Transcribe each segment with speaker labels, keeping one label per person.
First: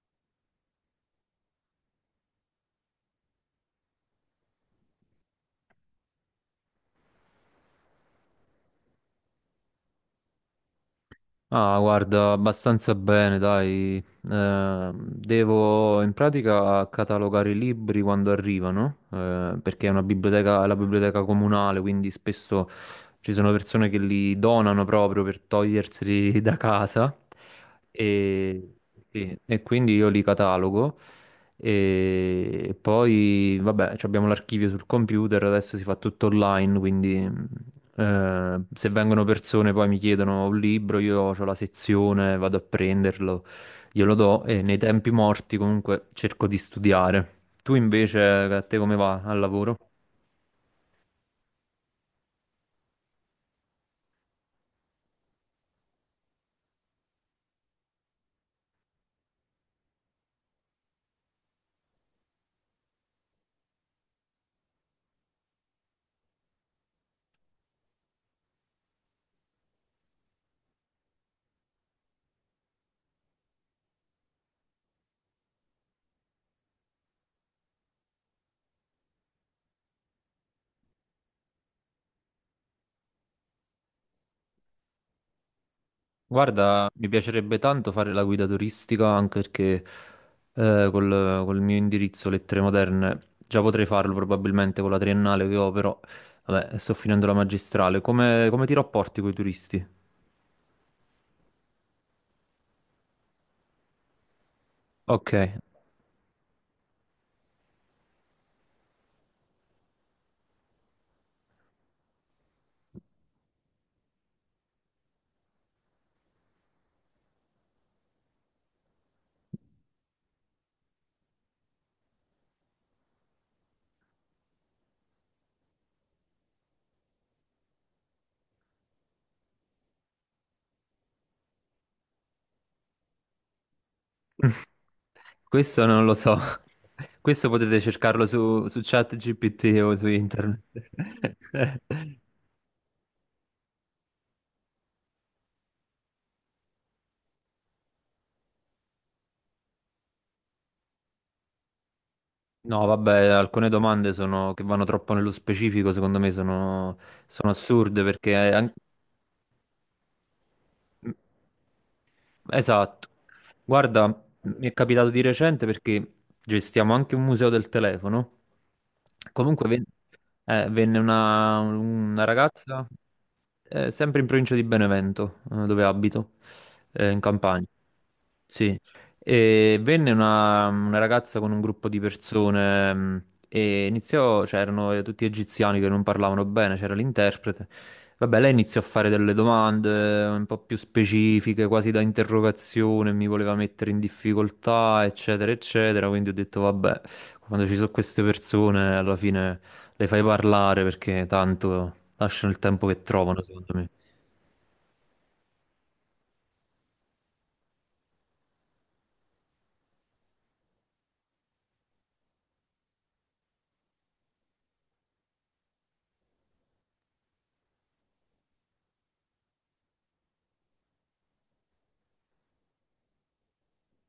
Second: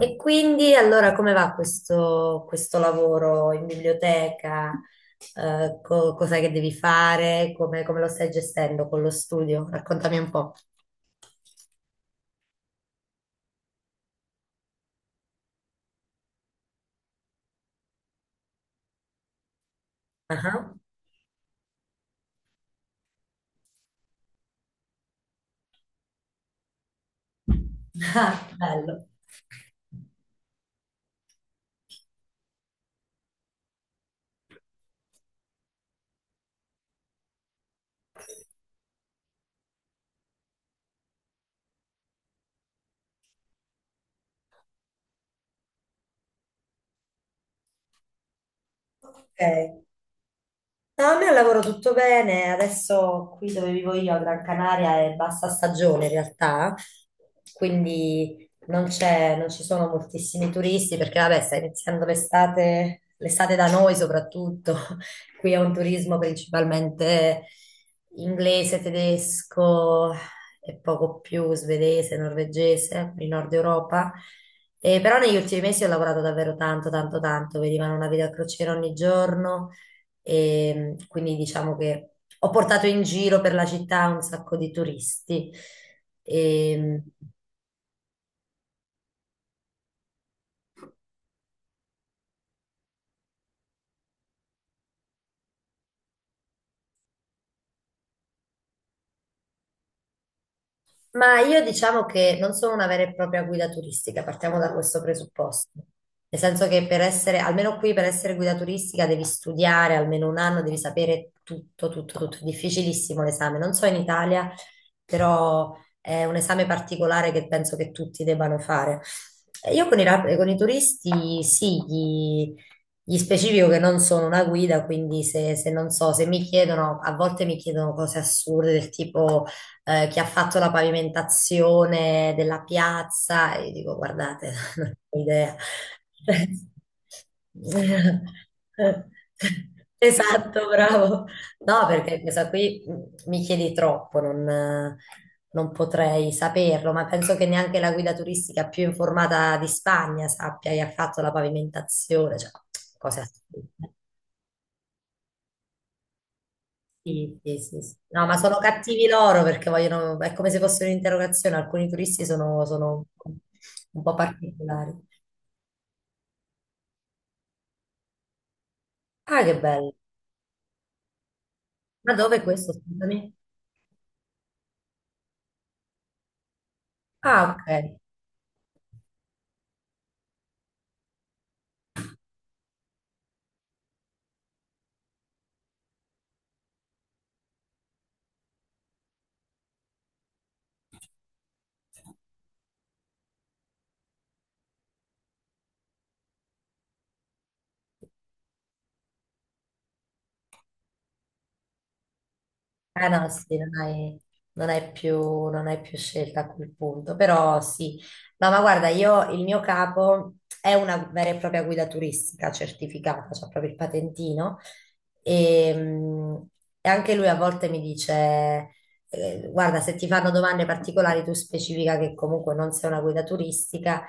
Speaker 1: E quindi allora come va questo lavoro in biblioteca? Cos'è che devi fare? Come lo stai gestendo con lo studio? Raccontami un po'.
Speaker 2: Ah, guarda, abbastanza bene, dai. Devo in pratica catalogare i libri quando arrivano, perché è una
Speaker 1: Ah,
Speaker 2: biblioteca, è
Speaker 1: ah.
Speaker 2: la biblioteca comunale, quindi spesso ci sono persone che li donano proprio per toglierseli da casa.
Speaker 1: Ah,
Speaker 2: E,
Speaker 1: bello.
Speaker 2: sì, e quindi io li catalogo. E poi, vabbè, ci abbiamo l'archivio sul computer, adesso si fa tutto online, quindi. Se vengono persone poi mi chiedono un libro, io ho la sezione, vado a prenderlo, glielo do e nei tempi morti comunque cerco di studiare. Tu invece, a te come va al
Speaker 1: Ok.
Speaker 2: lavoro?
Speaker 1: No, a me al lavoro tutto bene, adesso qui dove vivo io a Gran Canaria è bassa stagione in realtà, quindi non ci sono moltissimi turisti perché vabbè sta iniziando l'estate, l'estate da noi soprattutto, qui è un turismo principalmente inglese, tedesco e poco più svedese, norvegese, il nord Europa. E però negli ultimi mesi ho lavorato davvero tanto, tanto, tanto, vedevano una vita a crociera ogni giorno e quindi diciamo che ho portato in giro per la città un sacco di turisti.
Speaker 2: Guarda,
Speaker 1: E,
Speaker 2: mi piacerebbe tanto fare la guida turistica anche perché col mio indirizzo Lettere Moderne già potrei farlo probabilmente con la triennale che ho, però vabbè, sto finendo la magistrale. Come ti rapporti con i turisti?
Speaker 1: ma io diciamo che non sono una vera e propria guida turistica, partiamo da questo
Speaker 2: Ok.
Speaker 1: presupposto. Nel senso che almeno qui per essere guida turistica devi studiare almeno un anno, devi sapere tutto, tutto, tutto. È difficilissimo l'esame. Non so in Italia, però è un esame particolare che penso che tutti debbano fare. E io con i turisti sì, gli specifico che non sono una guida, quindi se non so, se mi chiedono, a volte mi chiedono cose assurde del tipo chi ha fatto la pavimentazione della piazza, e io dico, guardate, non ho idea.
Speaker 2: Questo non lo so. Questo potete cercarlo su ChatGPT o su internet.
Speaker 1: Esatto, bravo. No, perché questa qui mi chiedi troppo, non potrei saperlo, ma penso che neanche la guida turistica più informata di Spagna sappia chi ha fatto la pavimentazione, cioè
Speaker 2: No,
Speaker 1: cose
Speaker 2: vabbè, alcune
Speaker 1: assurde.
Speaker 2: domande sono, che vanno troppo nello specifico, secondo me
Speaker 1: Sì,
Speaker 2: sono
Speaker 1: sì, sì, sì.
Speaker 2: assurde
Speaker 1: No,
Speaker 2: perché
Speaker 1: ma sono cattivi loro perché vogliono, è come se fosse
Speaker 2: mm,
Speaker 1: un'interrogazione. Alcuni turisti sono
Speaker 2: esatto.
Speaker 1: un
Speaker 2: Guarda,
Speaker 1: po'
Speaker 2: mi è
Speaker 1: particolari.
Speaker 2: capitato di recente perché gestiamo anche un museo del telefono.
Speaker 1: Ah, che
Speaker 2: Comunque ven-
Speaker 1: bello.
Speaker 2: Venne
Speaker 1: Ma
Speaker 2: una
Speaker 1: dove è questo?
Speaker 2: ragazza.
Speaker 1: Scusami.
Speaker 2: Sempre in provincia di Benevento, dove abito, in
Speaker 1: Ah,
Speaker 2: Campania.
Speaker 1: ok.
Speaker 2: Sì, e venne una ragazza con un gruppo di persone e cioè erano tutti egiziani che non parlavano bene, c'era l'interprete. Vabbè, lei iniziò a fare delle domande un po' più specifiche, quasi da interrogazione, mi voleva mettere in difficoltà, eccetera, eccetera. Quindi ho detto, vabbè, quando ci sono queste persone, alla fine le fai parlare perché tanto lasciano il tempo che
Speaker 1: No,
Speaker 2: trovano,
Speaker 1: sì,
Speaker 2: secondo me.
Speaker 1: non hai più, non hai più scelta a quel punto, però sì. No, ma guarda, io, il mio capo è una vera e propria guida turistica certificata, c'ha proprio il patentino, e, mh, e anche lui a volte mi dice, guarda, se ti fanno domande particolari tu specifica che comunque non sei una guida turistica,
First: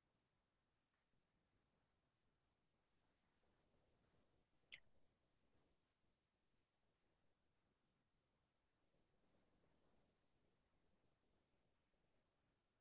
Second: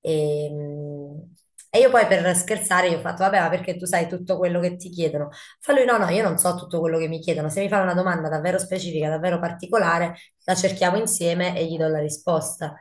Speaker 1: e, mh, e io poi per scherzare gli ho fatto, vabbè, ma perché tu sai tutto quello che ti chiedono? Fa lui, no, no, io non so tutto quello che mi chiedono, se mi fa una domanda davvero specifica, davvero particolare, la cerchiamo insieme e gli do la risposta.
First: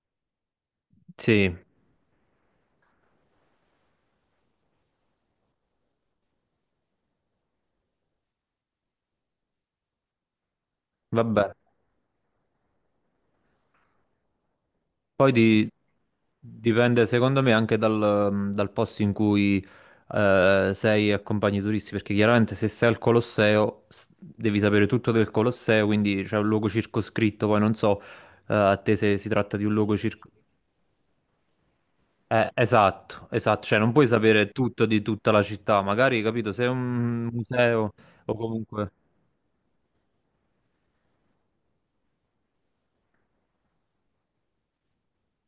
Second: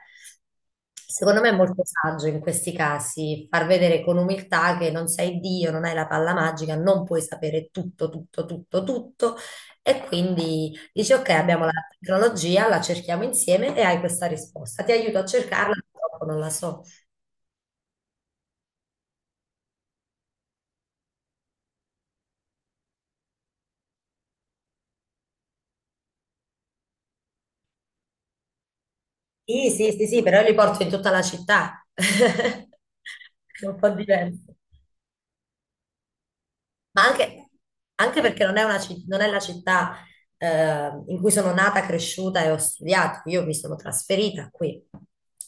Speaker 1: Secondo me è
Speaker 2: Sì,
Speaker 1: molto saggio in questi casi far vedere con umiltà che non sei Dio, non hai la palla magica, non puoi sapere tutto, tutto, tutto, tutto e quindi dici ok,
Speaker 2: vabbè.
Speaker 1: abbiamo la tecnologia, la cerchiamo insieme e hai questa risposta. Ti aiuto a
Speaker 2: Poi di-
Speaker 1: cercarla, purtroppo non la so.
Speaker 2: Dipende, secondo me, anche dal posto in cui sei e accompagni i turisti, perché chiaramente se sei al Colosseo devi sapere tutto del Colosseo, quindi c'è un luogo circoscritto, poi non so a te se si tratta di
Speaker 1: Sì,
Speaker 2: un
Speaker 1: sì,
Speaker 2: luogo
Speaker 1: sì, sì,
Speaker 2: circoscritto.
Speaker 1: però io li porto in tutta la città. È
Speaker 2: Esatto,
Speaker 1: un
Speaker 2: cioè
Speaker 1: po'
Speaker 2: non puoi sapere
Speaker 1: diverso.
Speaker 2: tutto di tutta la città, magari, capito, se è
Speaker 1: Ma
Speaker 2: un
Speaker 1: anche,
Speaker 2: museo
Speaker 1: anche
Speaker 2: o
Speaker 1: perché
Speaker 2: comunque...
Speaker 1: non è la città in cui sono nata, cresciuta e ho studiato. Io mi sono trasferita qui,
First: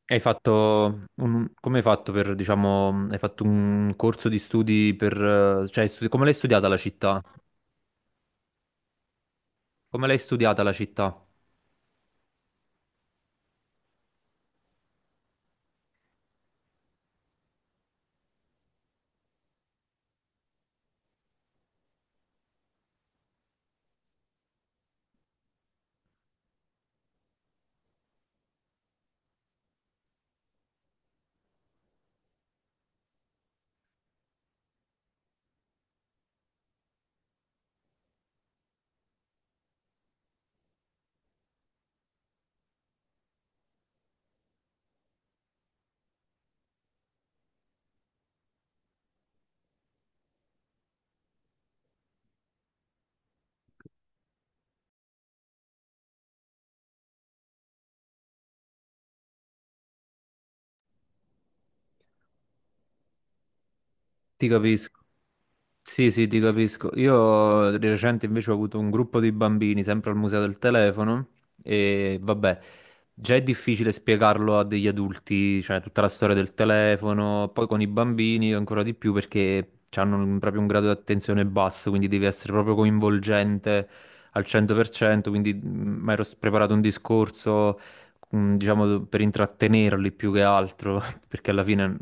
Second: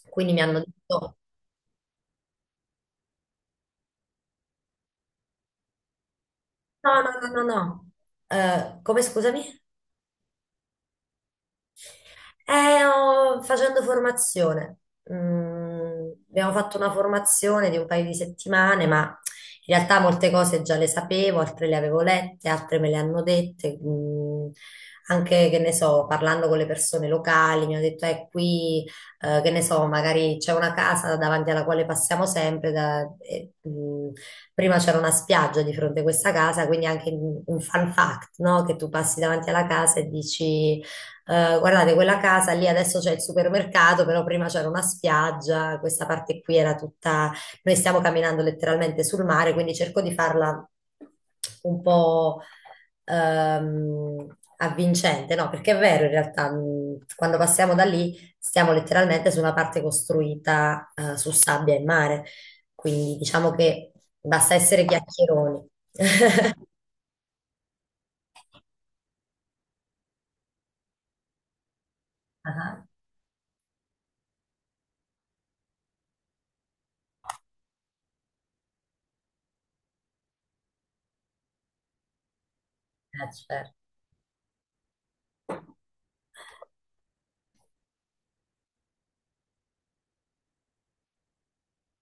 Speaker 2: Hai
Speaker 1: quindi mi hanno
Speaker 2: fatto
Speaker 1: detto:
Speaker 2: un... come hai fatto per, diciamo, hai fatto un corso di studi per, come l'hai studiata la
Speaker 1: no, no,
Speaker 2: città?
Speaker 1: no, no, no. Come scusami?
Speaker 2: Come l'hai studiata la città?
Speaker 1: Facendo formazione. Mm, abbiamo fatto una formazione di un paio di settimane, ma in realtà molte cose già le sapevo, altre le avevo lette, altre me le hanno dette. Mm, anche, che ne so, parlando con le persone locali, mi hanno detto, qui, che ne so, magari c'è una casa davanti alla quale passiamo sempre. Prima c'era una spiaggia di fronte a questa casa, quindi anche un fun fact, no? Che tu passi davanti alla casa e dici... guardate, quella casa lì adesso c'è il supermercato, però prima c'era una spiaggia, questa parte qui era tutta... Noi stiamo camminando letteralmente sul mare, quindi cerco di farla un po' avvincente, no? Perché è vero, in realtà, quando passiamo da lì stiamo letteralmente su una parte costruita su sabbia e mare, quindi diciamo che
Speaker 2: Ti
Speaker 1: basta essere
Speaker 2: capisco.
Speaker 1: chiacchieroni.
Speaker 2: Sì, ti capisco. Io di recente invece ho avuto un gruppo di bambini, sempre al museo del telefono, e vabbè,
Speaker 1: Ah,
Speaker 2: già è difficile spiegarlo a degli adulti, cioè tutta la storia del telefono, poi con i bambini ancora di più perché proprio un grado di attenzione basso, quindi devi essere proprio
Speaker 1: certo.
Speaker 2: coinvolgente al 100%, quindi preparato un discorso, diciamo, per intrattenerli più che altro, perché alla fine,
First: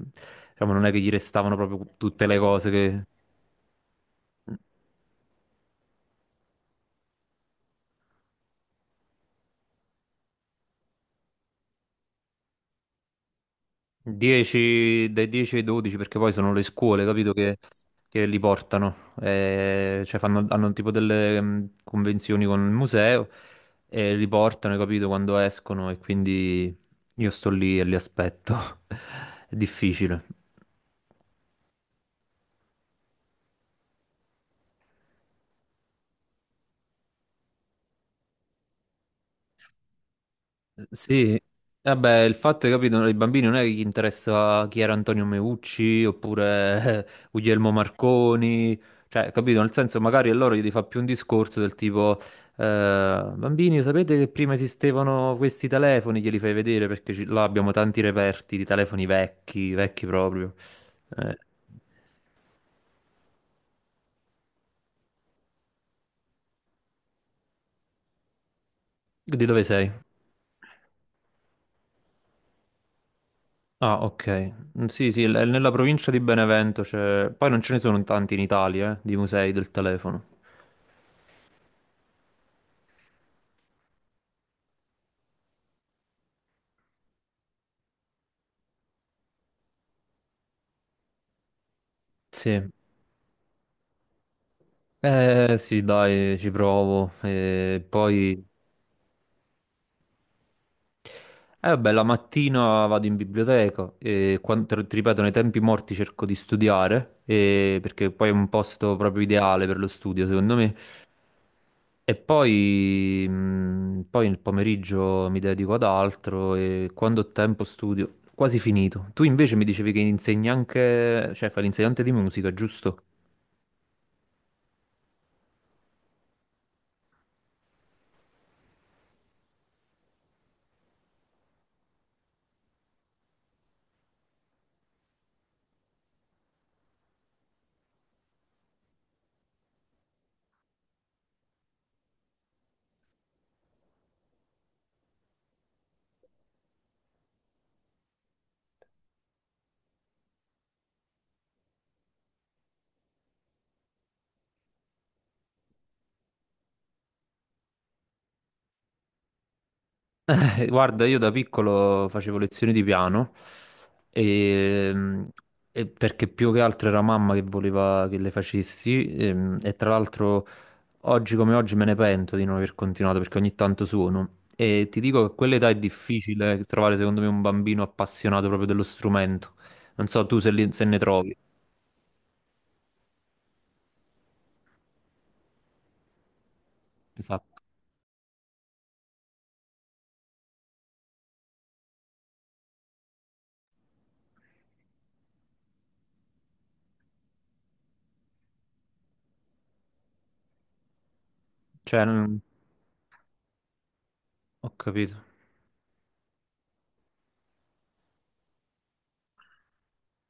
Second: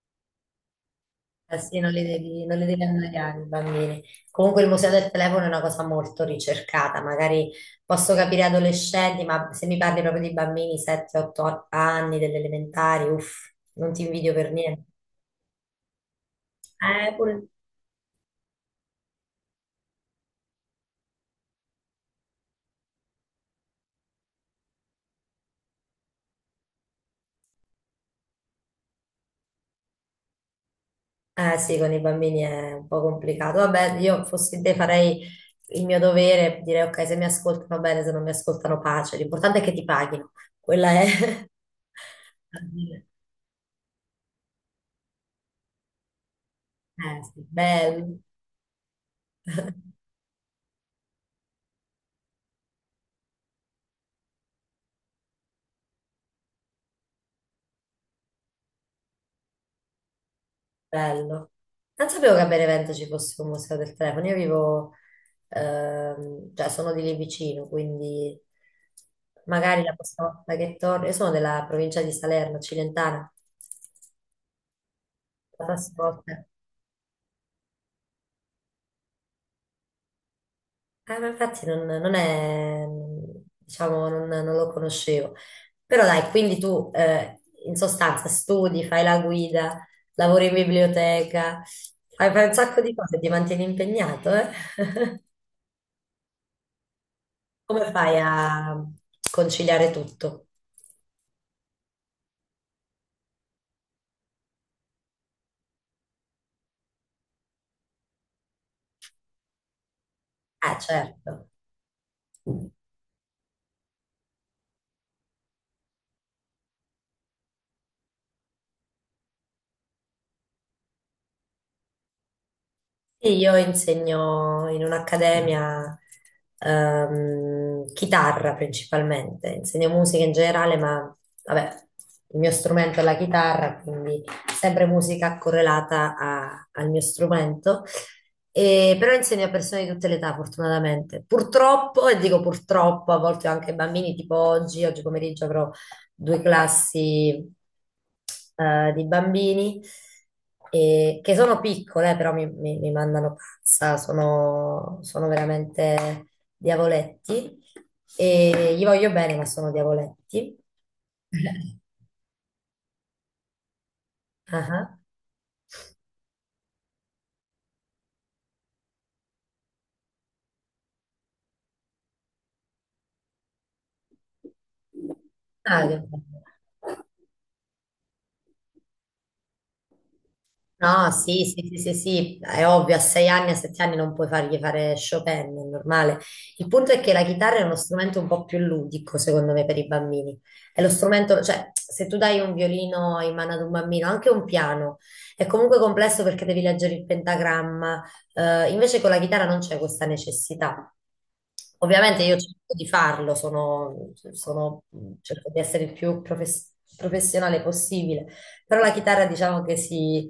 Speaker 2: diciamo, non è che gli restavano
Speaker 1: Eh sì,
Speaker 2: proprio tutte le
Speaker 1: non li
Speaker 2: cose
Speaker 1: devi
Speaker 2: che...
Speaker 1: annoiare i bambini. Comunque il museo del telefono è una cosa molto ricercata, magari posso capire adolescenti, ma se mi parli proprio di bambini 7-8 anni, delle elementari, uff, non ti invidio per niente.
Speaker 2: 10, dai 10 ai 12 perché poi sono le scuole,
Speaker 1: Eh,
Speaker 2: capito,
Speaker 1: pure-
Speaker 2: che li portano. Cioè fanno, hanno tipo delle convenzioni con il museo e li portano, hai capito, quando escono e quindi io sto lì e li aspetto. È difficile.
Speaker 1: eh sì, con i bambini è un po' complicato. Vabbè, io fossi te farei il mio dovere, direi ok, se mi ascoltano bene, se non mi ascoltano pace. L'importante è che ti paghino. Quella
Speaker 2: Sì,
Speaker 1: è...
Speaker 2: vabbè, il fatto è che capito, ai bambini non è che gli interessa chi era Antonio Meucci oppure
Speaker 1: Sì,
Speaker 2: Guglielmo
Speaker 1: bello.
Speaker 2: Marconi, cioè, capito, nel senso magari a loro gli fa più un discorso del tipo, bambini, sapete che prima esistevano questi telefoni, glieli fai vedere perché là abbiamo tanti reperti di telefoni vecchi, vecchi proprio. Eh,
Speaker 1: Bello. Non sapevo che a Benevento ci fosse un museo del telefono. Io vivo, cioè sono di lì vicino, quindi
Speaker 2: di dove
Speaker 1: magari
Speaker 2: sei?
Speaker 1: la prossima volta che torno, io sono della provincia di Salerno, Cilentana,
Speaker 2: Ah, ok. Mm, sì,
Speaker 1: la
Speaker 2: nella
Speaker 1: prossima
Speaker 2: provincia di
Speaker 1: volta.
Speaker 2: Benevento c'è... Poi non ce ne sono tanti in Italia, di musei del telefono.
Speaker 1: Ma infatti non è, diciamo, non lo conoscevo. Però dai, quindi tu in sostanza studi, fai la guida, lavori in biblioteca, fai un
Speaker 2: Sì.
Speaker 1: sacco di cose, ti mantieni impegnato, eh?
Speaker 2: Eh sì, dai, ci provo. E
Speaker 1: Come fai
Speaker 2: poi,
Speaker 1: a conciliare tutto?
Speaker 2: eh vabbè, la mattina vado in biblioteca e quando, ti ripeto, nei tempi morti cerco di studiare, perché poi è un posto proprio ideale per lo studio, secondo me.
Speaker 1: Certo.
Speaker 2: E poi, poi nel pomeriggio mi dedico ad altro e quando ho tempo studio, quasi finito. Tu invece mi dicevi che insegni anche, cioè fai l'insegnante di musica, giusto?
Speaker 1: E io insegno in un'accademia chitarra principalmente, insegno musica in generale, ma vabbè, il mio strumento è la chitarra, quindi sempre musica correlata al mio strumento. E però insegno a persone di tutte le età, fortunatamente. Purtroppo, e dico purtroppo, a volte anche ai bambini, tipo oggi, oggi pomeriggio avrò due classi di bambini che sono piccole, però mi mandano pazza, sono veramente diavoletti e gli voglio bene, ma sono diavoletti.
Speaker 2: Guarda, io da piccolo facevo lezioni di piano
Speaker 1: Ah,
Speaker 2: e,
Speaker 1: ah.
Speaker 2: mm, e perché più che altro era mamma che voleva che le facessi e tra l'altro oggi come oggi me ne pento di non aver continuato perché ogni tanto suono e ti dico che a quell'età è
Speaker 1: Ah, che bello.
Speaker 2: difficile trovare secondo me un bambino appassionato proprio dello strumento. Non so tu se ne
Speaker 1: No,
Speaker 2: trovi.
Speaker 1: sì, sì, sì, sì, sì, è ovvio, a 6 anni, a 7 anni non puoi fargli fare Chopin, è normale. Il punto è che la chitarra
Speaker 2: Esatto.
Speaker 1: è uno strumento un po' più ludico, secondo me, per i bambini. È lo strumento, cioè, se tu dai un violino in mano ad un bambino, anche un piano, è comunque complesso perché devi leggere il pentagramma, invece con la chitarra non c'è questa necessità.
Speaker 2: Cioè,
Speaker 1: Ovviamente io
Speaker 2: non-
Speaker 1: cerco di farlo,
Speaker 2: Ho capito.
Speaker 1: cerco di essere il più professionale possibile però la chitarra diciamo che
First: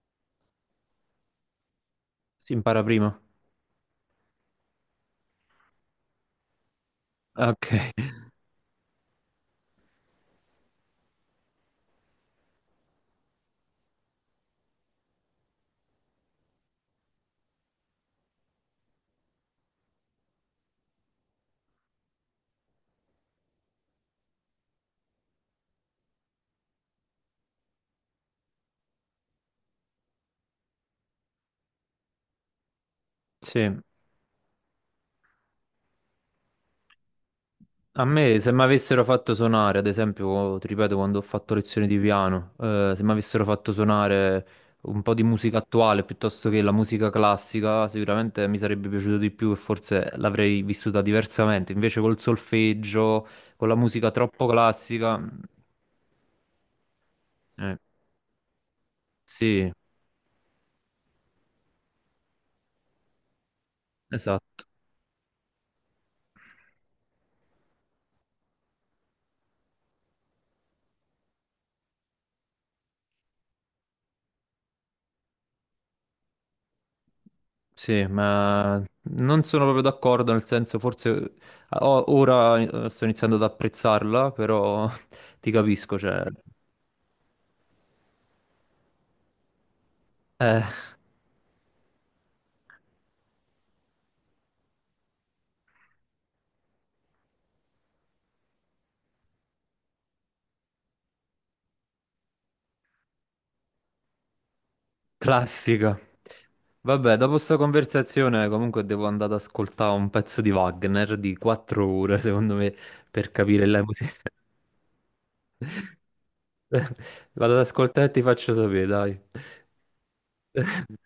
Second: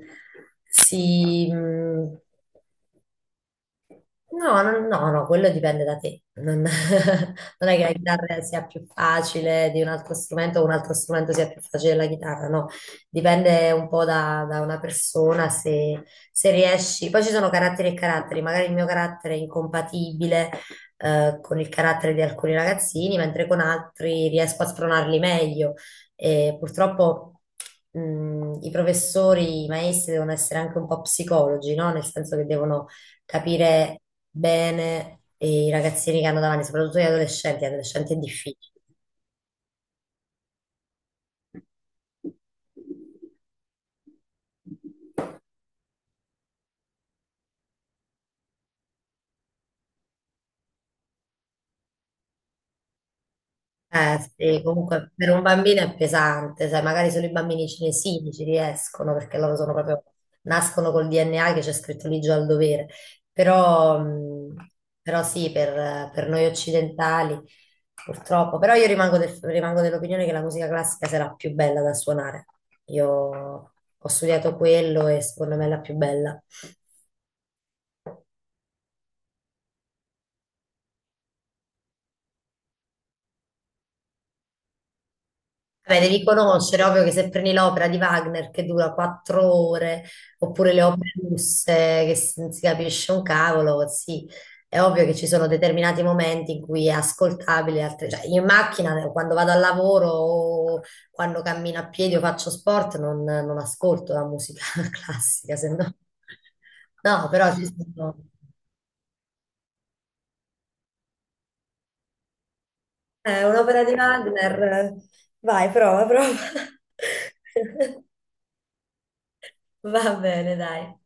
Speaker 1: si, mh,
Speaker 2: Si impara prima.
Speaker 1: no, no, no, no, quello dipende da te. Non,
Speaker 2: Ok,
Speaker 1: non è che la chitarra sia più facile di un altro strumento o un altro strumento sia più facile della chitarra, no. Dipende un po' da una persona se riesci. Poi ci sono caratteri e caratteri, magari il mio carattere è incompatibile con il carattere di alcuni ragazzini, mentre con altri riesco a spronarli meglio. E purtroppo i maestri devono essere anche un po' psicologi, no? Nel senso che devono
Speaker 2: sì.
Speaker 1: capire bene i ragazzini che hanno davanti, soprattutto gli
Speaker 2: A
Speaker 1: adolescenti è
Speaker 2: me, se mi
Speaker 1: difficile.
Speaker 2: avessero fatto suonare, ad esempio, ti ripeto, quando ho fatto lezioni di piano, se mi avessero fatto suonare un po' di musica attuale piuttosto che la musica classica, sicuramente mi sarebbe piaciuto di più e forse l'avrei vissuta diversamente. Invece col solfeggio, con la musica troppo
Speaker 1: Sì, comunque
Speaker 2: classica,
Speaker 1: per un bambino è pesante, sai, magari solo i bambini
Speaker 2: eh,
Speaker 1: cinesini ci riescono perché loro
Speaker 2: sì,
Speaker 1: sono proprio, nascono col DNA che c'è scritto lì già al dovere, però,
Speaker 2: esatto.
Speaker 1: però sì, per noi occidentali purtroppo, però io rimango, rimango dell'opinione che la musica classica sarà più bella da suonare. Io ho studiato quello e secondo me è la più bella.
Speaker 2: Sì, ma non sono proprio d'accordo, nel senso, forse ora sto iniziando ad apprezzarla, però ti capisco,
Speaker 1: Beh,
Speaker 2: cioè...
Speaker 1: devi conoscere, ovvio che se prendi l'opera di Wagner che dura 4 ore,
Speaker 2: eh.
Speaker 1: oppure le opere russe che non si capisce un cavolo, sì, è ovvio che ci sono determinati momenti in cui è ascoltabile, altre- cioè, io in macchina quando vado al lavoro o quando cammino a piedi o faccio sport non ascolto la musica classica, se no...
Speaker 2: Classica. Vabbè,
Speaker 1: No,
Speaker 2: dopo
Speaker 1: però
Speaker 2: sta
Speaker 1: ci sono...
Speaker 2: conversazione comunque devo andare ad ascoltare un pezzo di Wagner di 4 ore, secondo me, per
Speaker 1: È
Speaker 2: capire la
Speaker 1: un'opera di
Speaker 2: musica.
Speaker 1: Wagner, vai, prova, prova.
Speaker 2: Vado ad ascoltare e ti faccio sapere, dai.
Speaker 1: Va bene, dai.